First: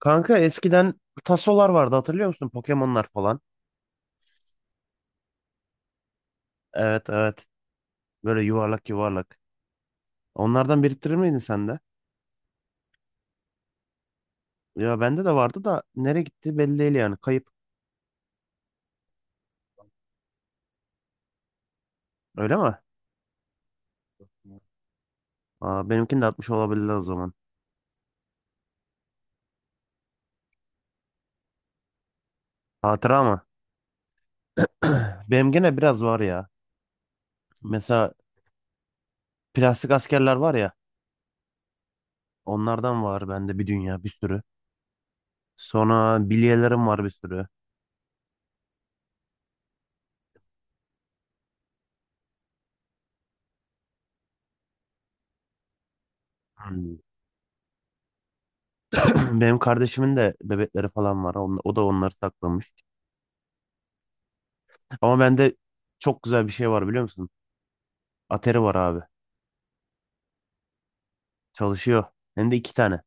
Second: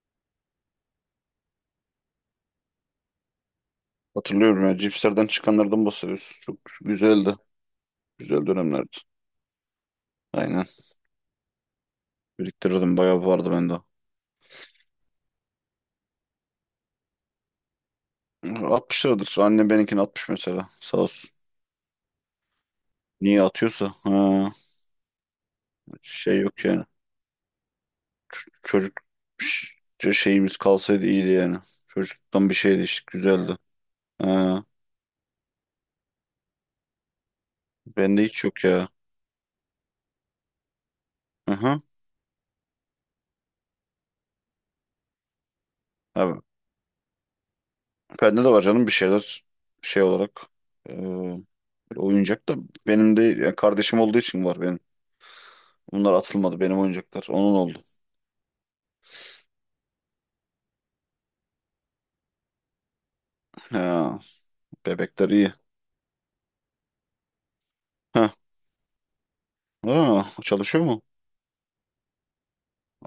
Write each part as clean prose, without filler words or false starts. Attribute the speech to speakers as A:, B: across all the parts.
A: Kanka eskiden tasolar vardı hatırlıyor musun? Pokemon'lar falan.
B: Hatırlıyorum ya cipslerden çıkanlardan bahsediyorsun. Çok
A: Evet
B: güzeldi.
A: evet. Böyle
B: Güzel
A: yuvarlak
B: dönemlerdi.
A: yuvarlak.
B: Aynen.
A: Onlardan biriktirir miydin sen de?
B: Biriktirirdim, bayağı vardı bende.
A: Ya bende de vardı da nereye gitti belli değil yani. Kayıp.
B: 60 liradır. Annem benimkini 60 mesela. Sağ olsun.
A: Öyle mi?
B: Niye atıyorsa. Ha,
A: Aa, benimkini de
B: şey
A: atmış
B: yok yani.
A: olabilirler o zaman.
B: Çocuk, şeyimiz kalsaydı iyiydi yani. Çocukluktan bir şeydi işte,
A: Hatıra mı?
B: güzeldi. Ha,
A: Benim gene biraz var ya. Mesela
B: bende hiç yok ya.
A: plastik askerler var ya.
B: Hı hı.
A: Onlardan var bende bir dünya bir sürü. Sonra
B: Abi,
A: bilyelerim var bir sürü.
B: bende de var canım bir şeyler şey olarak. e, Oyuncak da benim de, ya kardeşim olduğu için var benim. Bunlar atılmadı, benim
A: Hmm.
B: oyuncaklar. Onun oldu.
A: Benim kardeşimin de bebekleri falan var. O da onları saklamış.
B: Ha,
A: Ama
B: bebekler iyi.
A: bende çok güzel bir şey var biliyor musun?
B: Ha,
A: Atari var abi.
B: ha, çalışıyor mu?
A: Çalışıyor. Hem de iki tane.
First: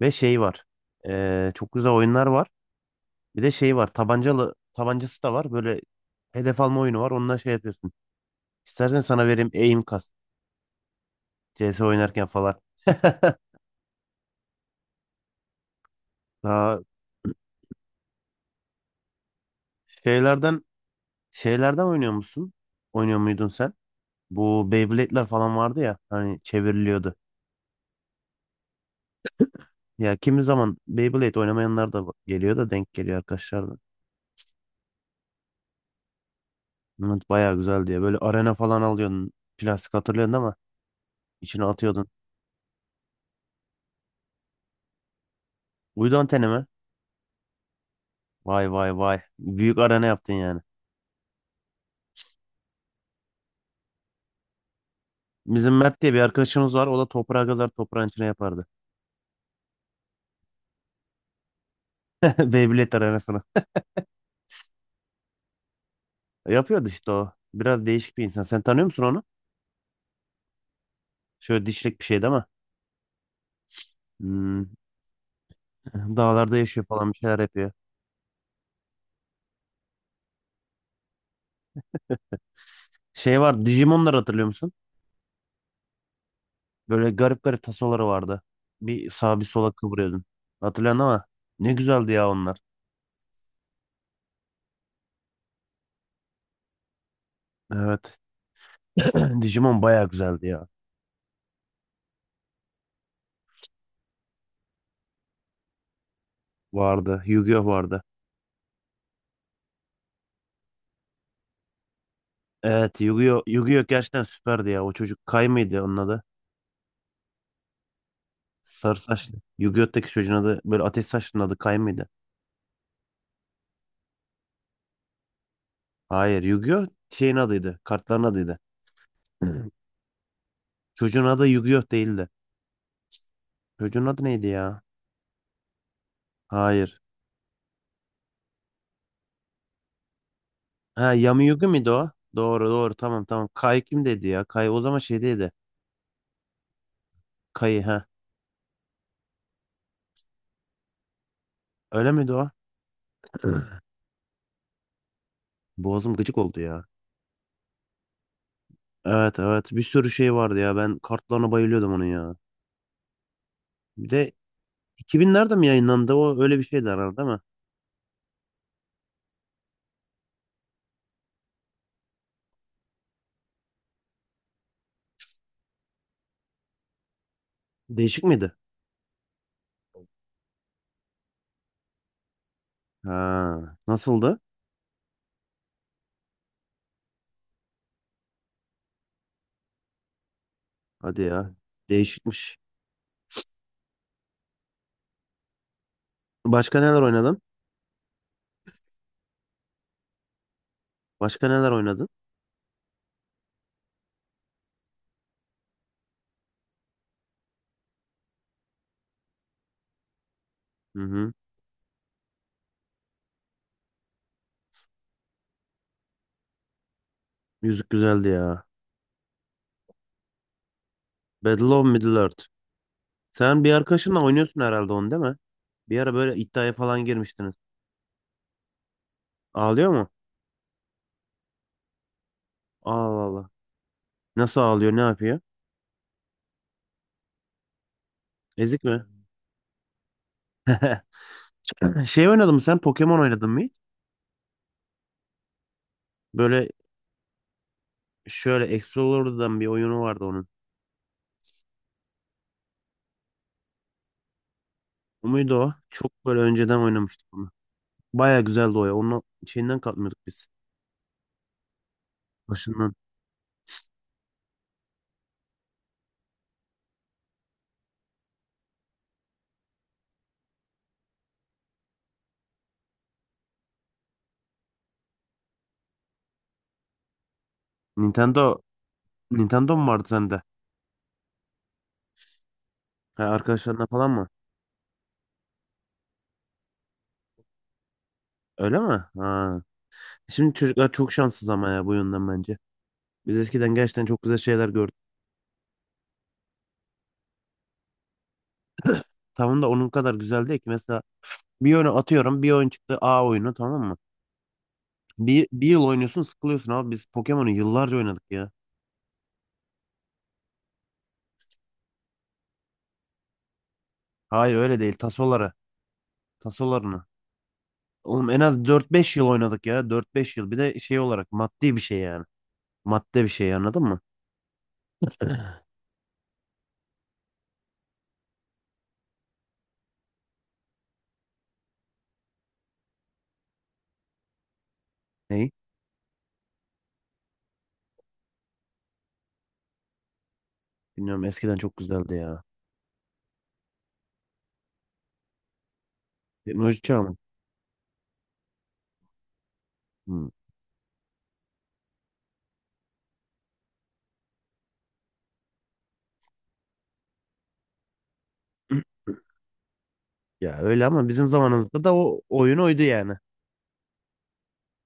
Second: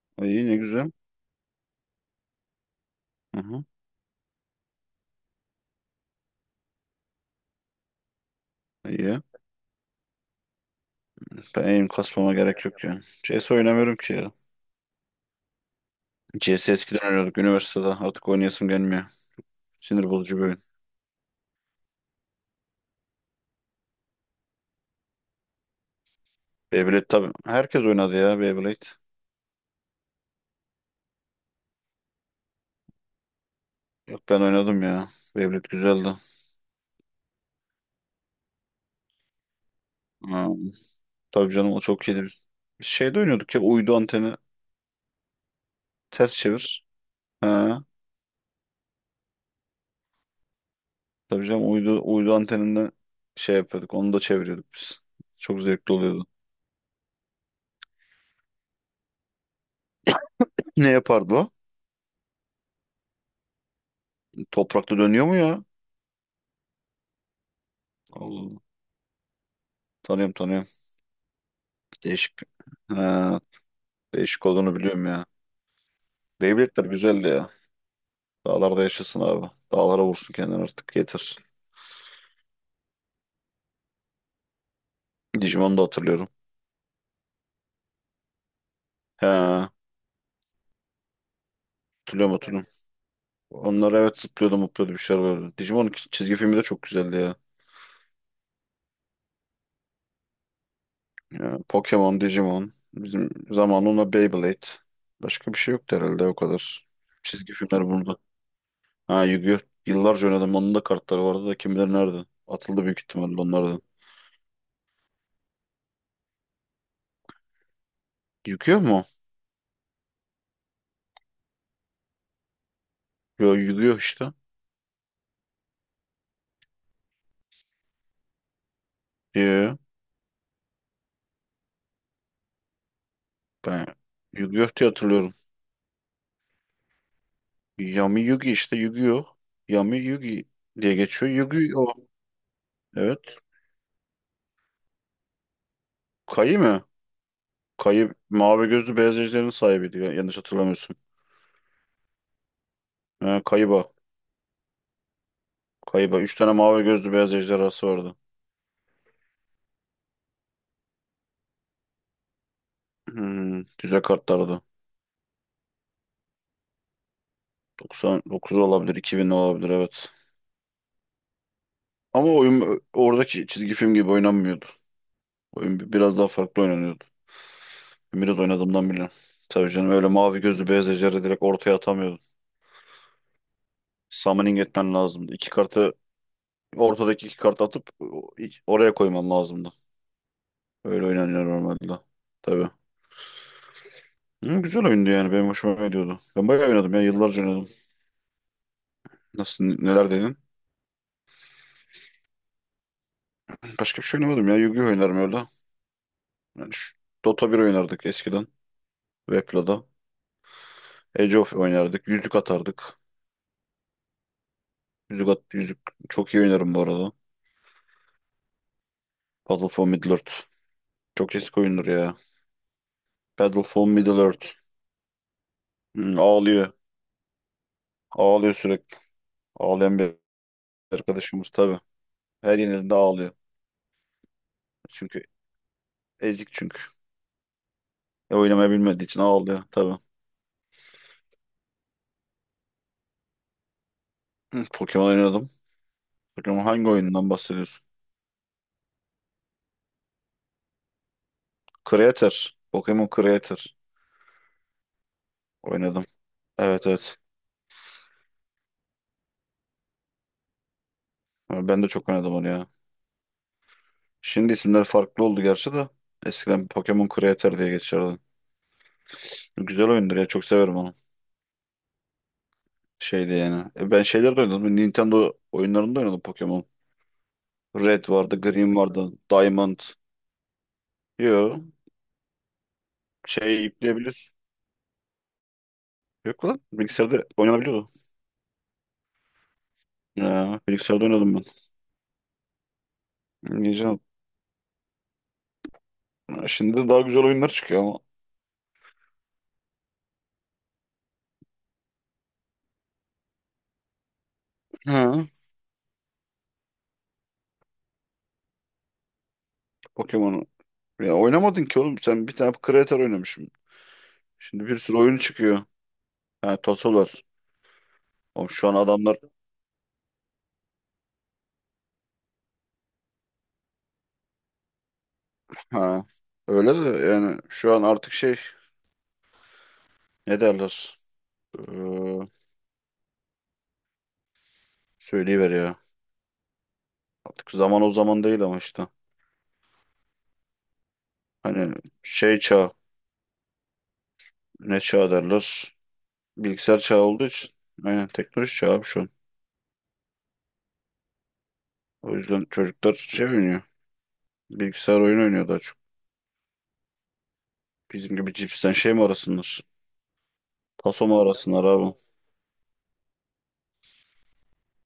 A: Ve şey
B: İyi, ne
A: var.
B: güzel.
A: Çok güzel oyunlar var.
B: Hı
A: Bir de
B: hı,
A: şey var. Tabancalı tabancası da var. Böyle hedef alma oyunu var. Onunla şey yapıyorsun. İstersen
B: iyi.
A: sana vereyim aim kas.
B: Ben
A: CS
B: eğim
A: oynarken
B: kasmama
A: falan.
B: gerek yok ya. C S oynamıyorum ki ya. CS
A: Daha
B: eskiden oynuyorduk üniversitede. Artık oynayasım gelmiyor. Sinir bozucu bir oyun.
A: şeylerden şeylerden oynuyor musun? Oynuyor muydun sen? Bu Beyblade'ler falan vardı ya. Hani
B: Beyblade
A: çevriliyordu.
B: tabii. Herkes oynadı ya Beyblade.
A: Ya kimi zaman Beyblade oynamayanlar da geliyor da denk geliyor arkadaşlar da.
B: Yok, ben oynadım ya. Beyblade güzeldi.
A: Bunlar bayağı güzel diye. Böyle arena falan alıyorsun. Plastik hatırlıyorsun değil
B: Ha,
A: mi?
B: tabii
A: İçine
B: canım, o
A: atıyordun.
B: çok iyiydi. Biz şeyde oynuyorduk ya, uydu anteni,
A: Uydu
B: ters
A: anteni mi?
B: çevir. Ha,
A: Vay vay vay. Büyük arena yaptın yani.
B: tabii canım, uydu anteninden şey yapıyorduk. Onu da çeviriyorduk biz. Çok
A: Bizim
B: zevkli
A: Mert diye bir
B: oluyordu.
A: arkadaşımız var. O da toprağa kazar toprağın içine yapardı.
B: Ne yapardı o?
A: Beyblade arenasına.
B: Toprakta dönüyor mu ya?
A: Yapıyordu işte o. Biraz değişik bir
B: Allah
A: insan.
B: Allah.
A: Sen tanıyor musun onu?
B: Tanıyorum, tanıyorum.
A: Şöyle dişlik bir şey değil
B: Değişik.
A: mi?
B: Ha, değişik
A: Hmm,
B: olduğunu biliyorum ya.
A: dağlarda yaşıyor
B: Beyblade'ler
A: falan bir
B: güzeldi
A: şeyler
B: ya.
A: yapıyor.
B: Dağlarda yaşasın abi. Dağlara vursun kendini artık, yeter.
A: Şey var, Digimon'ları hatırlıyor musun?
B: Digimon'u da hatırlıyorum.
A: Böyle garip garip tasoları vardı. Bir sağa bir
B: He,
A: sola kıvırıyordun. Hatırlıyorsun ama ne güzeldi ya
B: hatırlıyorum,
A: onlar.
B: hatırlıyorum. Onlar, evet, zıplıyordu, mutluyordu bir şeyler böyle. Digimon çizgi filmi de çok güzeldi ya.
A: Evet. Digimon bayağı güzeldi ya.
B: Ya, Pokemon, Digimon. Bizim zamanında Beyblade. Başka bir şey yoktu herhalde o kadar.
A: Vardı.
B: Çizgi
A: Yu-Gi-Oh
B: filmler
A: vardı.
B: bunda. Ha, Yu-Gi-Oh! Yıllarca oynadım. Onun da kartları vardı da, kim bilir nerede. Atıldı büyük
A: Evet,
B: ihtimalle
A: Yu-Gi-Oh!
B: onlardan.
A: Yu-Gi-Oh! Gerçekten süperdi ya. O çocuk Kay mıydı onun adı?
B: Yıkıyor
A: Sarı
B: mu?
A: saçlı. Yu-Gi-Oh!'taki çocuğun adı, böyle ateş saçlının adı Kay mıydı?
B: Yo, yıkıyor işte.
A: Hayır, Yu-Gi-Oh! Şeyin adıydı. Kartların adıydı.
B: Yo,
A: Çocuğun adı Yu-Gi-Oh! Değildi.
B: ben
A: Çocuğun adı neydi
B: yıkıyor
A: ya?
B: diye hatırlıyorum.
A: Hayır.
B: Yami Yugi işte yıkıyor. Yami Yugi diye
A: Ha,
B: geçiyor.
A: Yami Yugi
B: Yugi
A: miydi
B: o.
A: o? Doğru doğru tamam
B: Evet.
A: tamam. Kay kim dedi ya? Kay o zaman şeydeydi.
B: Kayı mı?
A: Kayı ha.
B: Kayı mavi gözlü beyaz ejderhanın sahibiydi. Yanlış hatırlamıyorsun.
A: Öyle miydi o?
B: Ha, Kaiba.
A: Boğazım
B: Kaiba. Üç
A: gıcık
B: tane
A: oldu
B: mavi
A: ya.
B: gözlü beyaz ejderhası vardı.
A: Evet evet, bir sürü şey vardı ya. Ben kartlarına bayılıyordum onun ya.
B: Güzel
A: Bir de
B: kartlardı.
A: 2000'lerde mi yayınlandı? O öyle bir şeydi herhalde değil mi?
B: 99 olabilir, 2000 olabilir, evet. Ama oyun oradaki çizgi film gibi oynanmıyordu. Oyun biraz daha farklı oynanıyordu. Ben
A: Değişik
B: biraz
A: miydi?
B: oynadığımdan biliyorum. Tabii canım, öyle mavi gözlü beyaz ejderi direkt ortaya atamıyordun.
A: Ha, nasıldı?
B: Summoning etmen lazımdı. İki kartı, ortadaki iki kartı atıp oraya koyman lazımdı. Öyle
A: Hadi
B: oynanıyor
A: ya.
B: normalde.
A: Değişikmiş.
B: Tabii. Hı, güzel oyundu yani, benim hoşuma gidiyordu. Ben bayağı
A: Başka
B: oynadım
A: neler
B: ya,
A: oynadın?
B: yıllarca oynadım. Nasıl, neler dedin?
A: Başka neler oynadın?
B: Başka bir şey oynamadım ya. Yu-Gi-Oh oynarım öyle. Yani şu Dota bir oynardık eskiden. Wepla'da.
A: Hı hı.
B: Age of oynardık. Yüzük atardık. Yüzük at, yüzük çok iyi oynarım bu arada.
A: Müzik güzeldi ya.
B: Battle for Middle-earth. Çok eski
A: Battle of
B: oyundur ya.
A: Middle-earth.
B: Battle
A: Sen bir
B: for
A: arkadaşınla
B: Middle-earth.
A: oynuyorsun herhalde onu değil mi? Bir ara böyle iddiaya
B: Ağlıyor.
A: falan girmiştiniz.
B: Ağlıyor sürekli.
A: Ağlıyor
B: Ağlayan
A: mu?
B: bir arkadaşımız tabii. Her yenildiğinde
A: Allah
B: ağlıyor.
A: Allah. Nasıl ağlıyor? Ne
B: Çünkü
A: yapıyor?
B: ezik çünkü. Oynamayı
A: Ezik mi?
B: bilmediği için ağlıyor tabii.
A: Şey oynadın mı sen? Pokemon oynadın mı hiç?
B: Hı, Pokemon oynadım. Pokemon
A: Böyle
B: hangi oyundan bahsediyorsun?
A: şöyle Explorer'dan bir oyunu vardı onun.
B: Creator. Pokemon Creator
A: O muydu o?
B: oynadım.
A: Çok böyle önceden
B: Evet, evet.
A: oynamıştık onu. Baya güzeldi o ya. Onun şeyinden kalkmıyorduk biz.
B: Ama ben de çok oynadım onu ya.
A: Başından.
B: Şimdi isimler farklı oldu gerçi de. Eskiden Pokemon Creator diye geçerdi. Güzel oyundur ya, çok severim onu. Şeydi yani. Ben şeyler de oynadım. Nintendo oyunlarında oynadım Pokemon. Red vardı,
A: Nintendo
B: Green vardı,
A: Nintendo
B: Diamond.
A: mu vardı sende?
B: Yo.
A: Ha,
B: Şey
A: arkadaşlarına falan mı?
B: yükleyebiliyorsun. Yok lan. Bilgisayarda oynanabiliyordu.
A: Öyle mi? Ha. Şimdi
B: Ya,
A: çocuklar
B: bilgisayarda
A: çok
B: oynadım ben.
A: şanssız ama ya bu yönden bence. Biz eskiden
B: Oynayacağım.
A: gerçekten çok güzel şeyler gördük.
B: Şimdi de daha güzel oyunlar çıkıyor ama.
A: Tamam da onun kadar güzel değil ki. Mesela bir oyunu atıyorum. Bir oyun çıktı. A oyunu tamam mı?
B: Ha,
A: Bir yıl oynuyorsun sıkılıyorsun abi. Biz Pokemon'u yıllarca oynadık ya.
B: Pokemon'u. Ya oynamadın ki oğlum. Sen bir tane Creator oynamışım.
A: Hayır
B: Şimdi bir
A: öyle değil.
B: sürü oyun
A: Tasoları.
B: çıkıyor. Ha, tasolar
A: Tasolarını.
B: var.
A: Oğlum en
B: Oğlum
A: az
B: şu an
A: dört beş
B: adamlar...
A: yıl oynadık ya. Dört beş yıl. Bir de şey olarak maddi bir şey yani. Madde bir şey anladın mı?
B: Ha, öyle de yani şu an artık şey... Ne derler? Ee,
A: Neyi?
B: Söyleyiver ya. Artık zaman o zaman değil ama işte.
A: Bilmiyorum, eskiden
B: Hani
A: çok güzeldi
B: şey
A: ya.
B: çağı. Ne çağı derler? Bilgisayar
A: Teknoloji
B: çağı
A: çağı mı?
B: olduğu için. Aynen, teknoloji çağı abi şu an.
A: Hmm.
B: O yüzden çocuklar şey oynuyor. Bilgisayar oyunu oynuyor daha çok. Bizim gibi cipsten şey mi arasınlar?
A: Ya öyle ama
B: Taso mu
A: bizim
B: arasınlar
A: zamanımızda
B: abi?
A: da o oyun oydu yani.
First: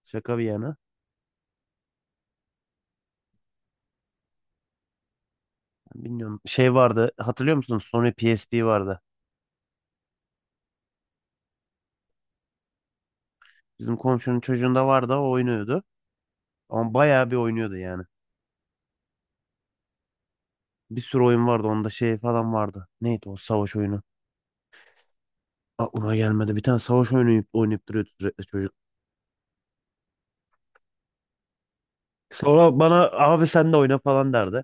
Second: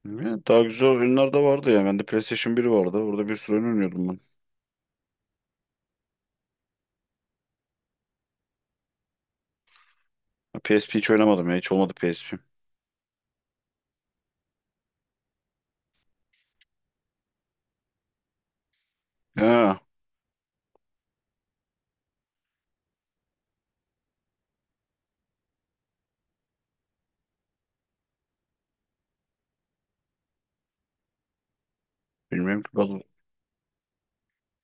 A: Şaka
B: Ya,
A: bir
B: daha
A: yana.
B: güzel oyunlar da vardı ya. Bende PlayStation 1 vardı. Orada bir sürü oyun oynuyordum ben.
A: Bilmiyorum. Şey vardı. Hatırlıyor musunuz? Sony PSP vardı.
B: Ha, PSP hiç oynamadım ya. Hiç olmadı PSP.
A: Bizim komşunun çocuğunda vardı. O oynuyordu. Ama bayağı bir oynuyordu yani.
B: Ha,
A: Bir sürü oyun vardı. Onda şey falan vardı. Neydi o savaş oyunu? Aklıma gelmedi. Bir tane savaş oyunu oynayıp, oynayıp duruyordu sürekli çocuk.
B: bilmiyorum ki,
A: Sonra bana
B: vallahi.
A: abi sen de oyna falan derdi.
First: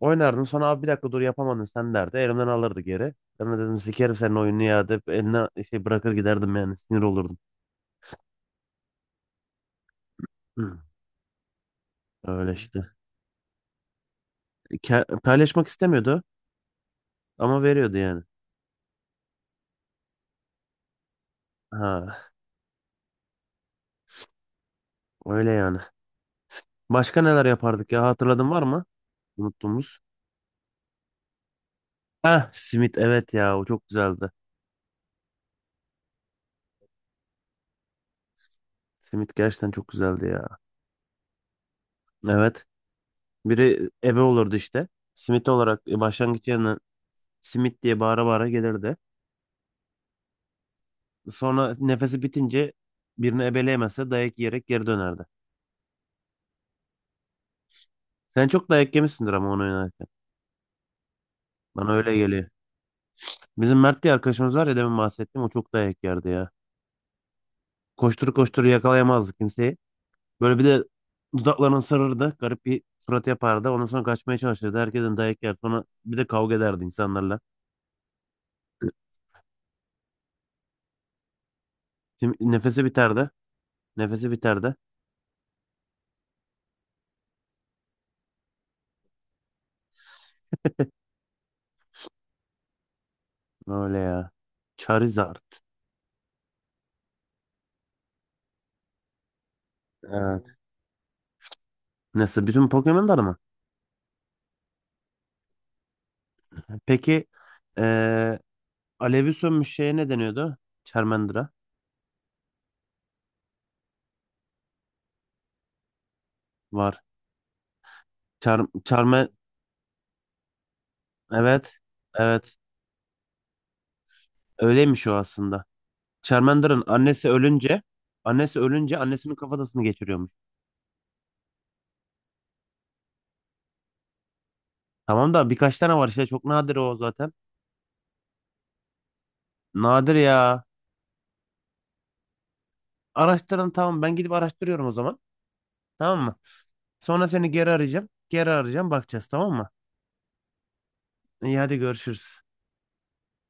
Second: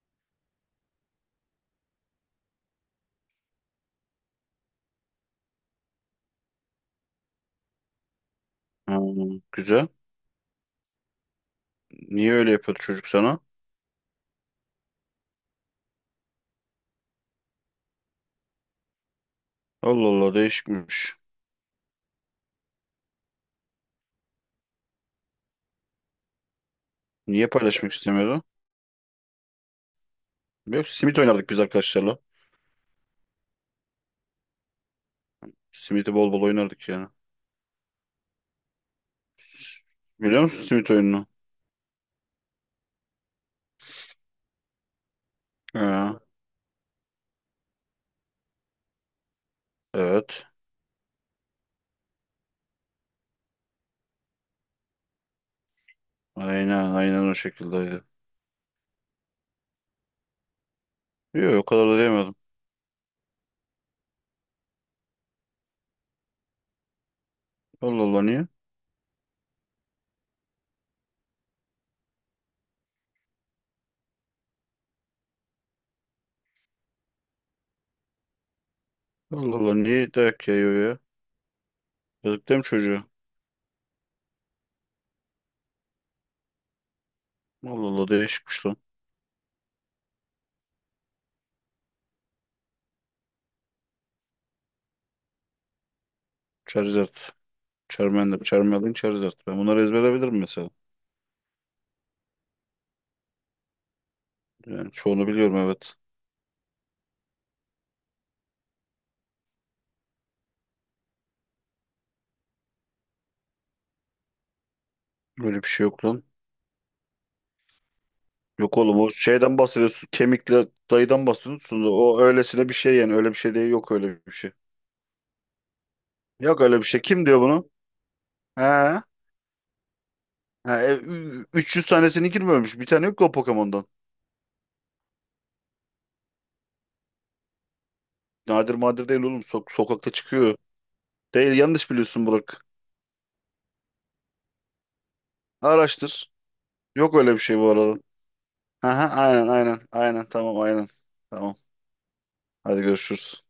A: Oynardım. Sonra abi bir dakika dur yapamadın sen derdi. Elimden alırdı geri. Ben de dedim sikerim senin oyununu ya deyip eline şey bırakır giderdim yani. Sinir olurdum.
B: Ha, güzel.
A: Hı.
B: Niye öyle
A: Öyle
B: yapıyordu
A: işte.
B: çocuk sana?
A: Paylaşmak istemiyordu ama veriyordu yani.
B: Allah Allah, değişikmiş.
A: Ha, öyle yani. Başka neler
B: Niye
A: yapardık
B: paylaşmak
A: ya,
B: istemiyordu?
A: hatırladın var mı? Unuttuğumuz.
B: Yok, simit oynardık biz arkadaşlarla.
A: Ha, simit, evet ya, o çok güzeldi.
B: Simit'i bol bol oynardık yani.
A: Simit gerçekten çok güzeldi
B: Biliyor
A: ya.
B: musun simit oyununu?
A: Evet. Biri ebe olurdu işte. Simit olarak
B: Ha,
A: başlangıç yerine simit diye bağıra bağıra gelirdi.
B: evet.
A: Sonra nefesi bitince birini ebeleyemezse dayak yiyerek geri dönerdi.
B: Aynen, aynen o şekilde.
A: Sen çok dayak yemişsindir ama onu oynarken.
B: Yok, o kadar
A: Bana
B: da
A: öyle
B: diyemedim.
A: geliyor. Bizim Mert diye arkadaşımız var ya, demin bahsettim, o çok dayak yerdi ya.
B: Allah Allah,
A: Koştur
B: niye?
A: koştur yakalayamazdı kimseyi. Böyle bir de dudaklarını ısırırdı. Garip bir surat yapardı. Ondan sonra kaçmaya çalışırdı. Herkesin dayak yer. Sonra bir de kavga ederdi insanlarla.
B: Allah Allah, niye dayak yayıyor ya?
A: Şimdi
B: Yazık değil mi
A: nefesi
B: çocuğu?
A: biterdi. Nefesi biterdi.
B: Allah Allah, değişikmiş lan.
A: Öyle ya. Charizard.
B: Charizard. Charmander. Charmander. Charizard. Ben bunları ezberleyebilirim
A: Evet.
B: mesela.
A: Nasıl? Bütün Pokemon'lar mı?
B: Yani çoğunu biliyorum, evet.
A: Peki eee alevi sönmüş şeye ne deniyordu? Charmander'a
B: Öyle bir şey yok lan.
A: var.
B: Yok oğlum, o
A: Charme
B: şeyden bahsediyorsun. Kemikle dayıdan
A: evet.
B: bahsediyorsun. Da o
A: Evet.
B: öylesine bir şey yani. Öyle bir şey değil. Yok öyle bir şey.
A: Öyleymiş o aslında.
B: Yok öyle
A: Charmander'ın
B: bir şey. Kim
A: annesi
B: diyor bunu?
A: ölünce
B: He? Ha,
A: annesinin kafatasını geçiriyormuş.
B: 300 tanesini girmemiş. Bir tane yok ki o Pokemon'dan.
A: Tamam da birkaç tane var işte, çok nadir o zaten.
B: Nadir madir değil oğlum. Sokakta
A: Nadir
B: çıkıyor.
A: ya.
B: Değil, yanlış biliyorsun Burak.
A: Araştırın, tamam ben gidip araştırıyorum o zaman. Tamam
B: Araştır.
A: mı?
B: Yok
A: Sonra
B: öyle bir
A: seni
B: şey bu
A: geri
B: arada.
A: arayacağım. Geri arayacağım,
B: Aha,
A: bakacağız
B: aynen,
A: tamam mı?
B: aynen, aynen, tamam, aynen. Tamam.
A: İyi hadi görüşürüz.
B: Hadi görüşürüz.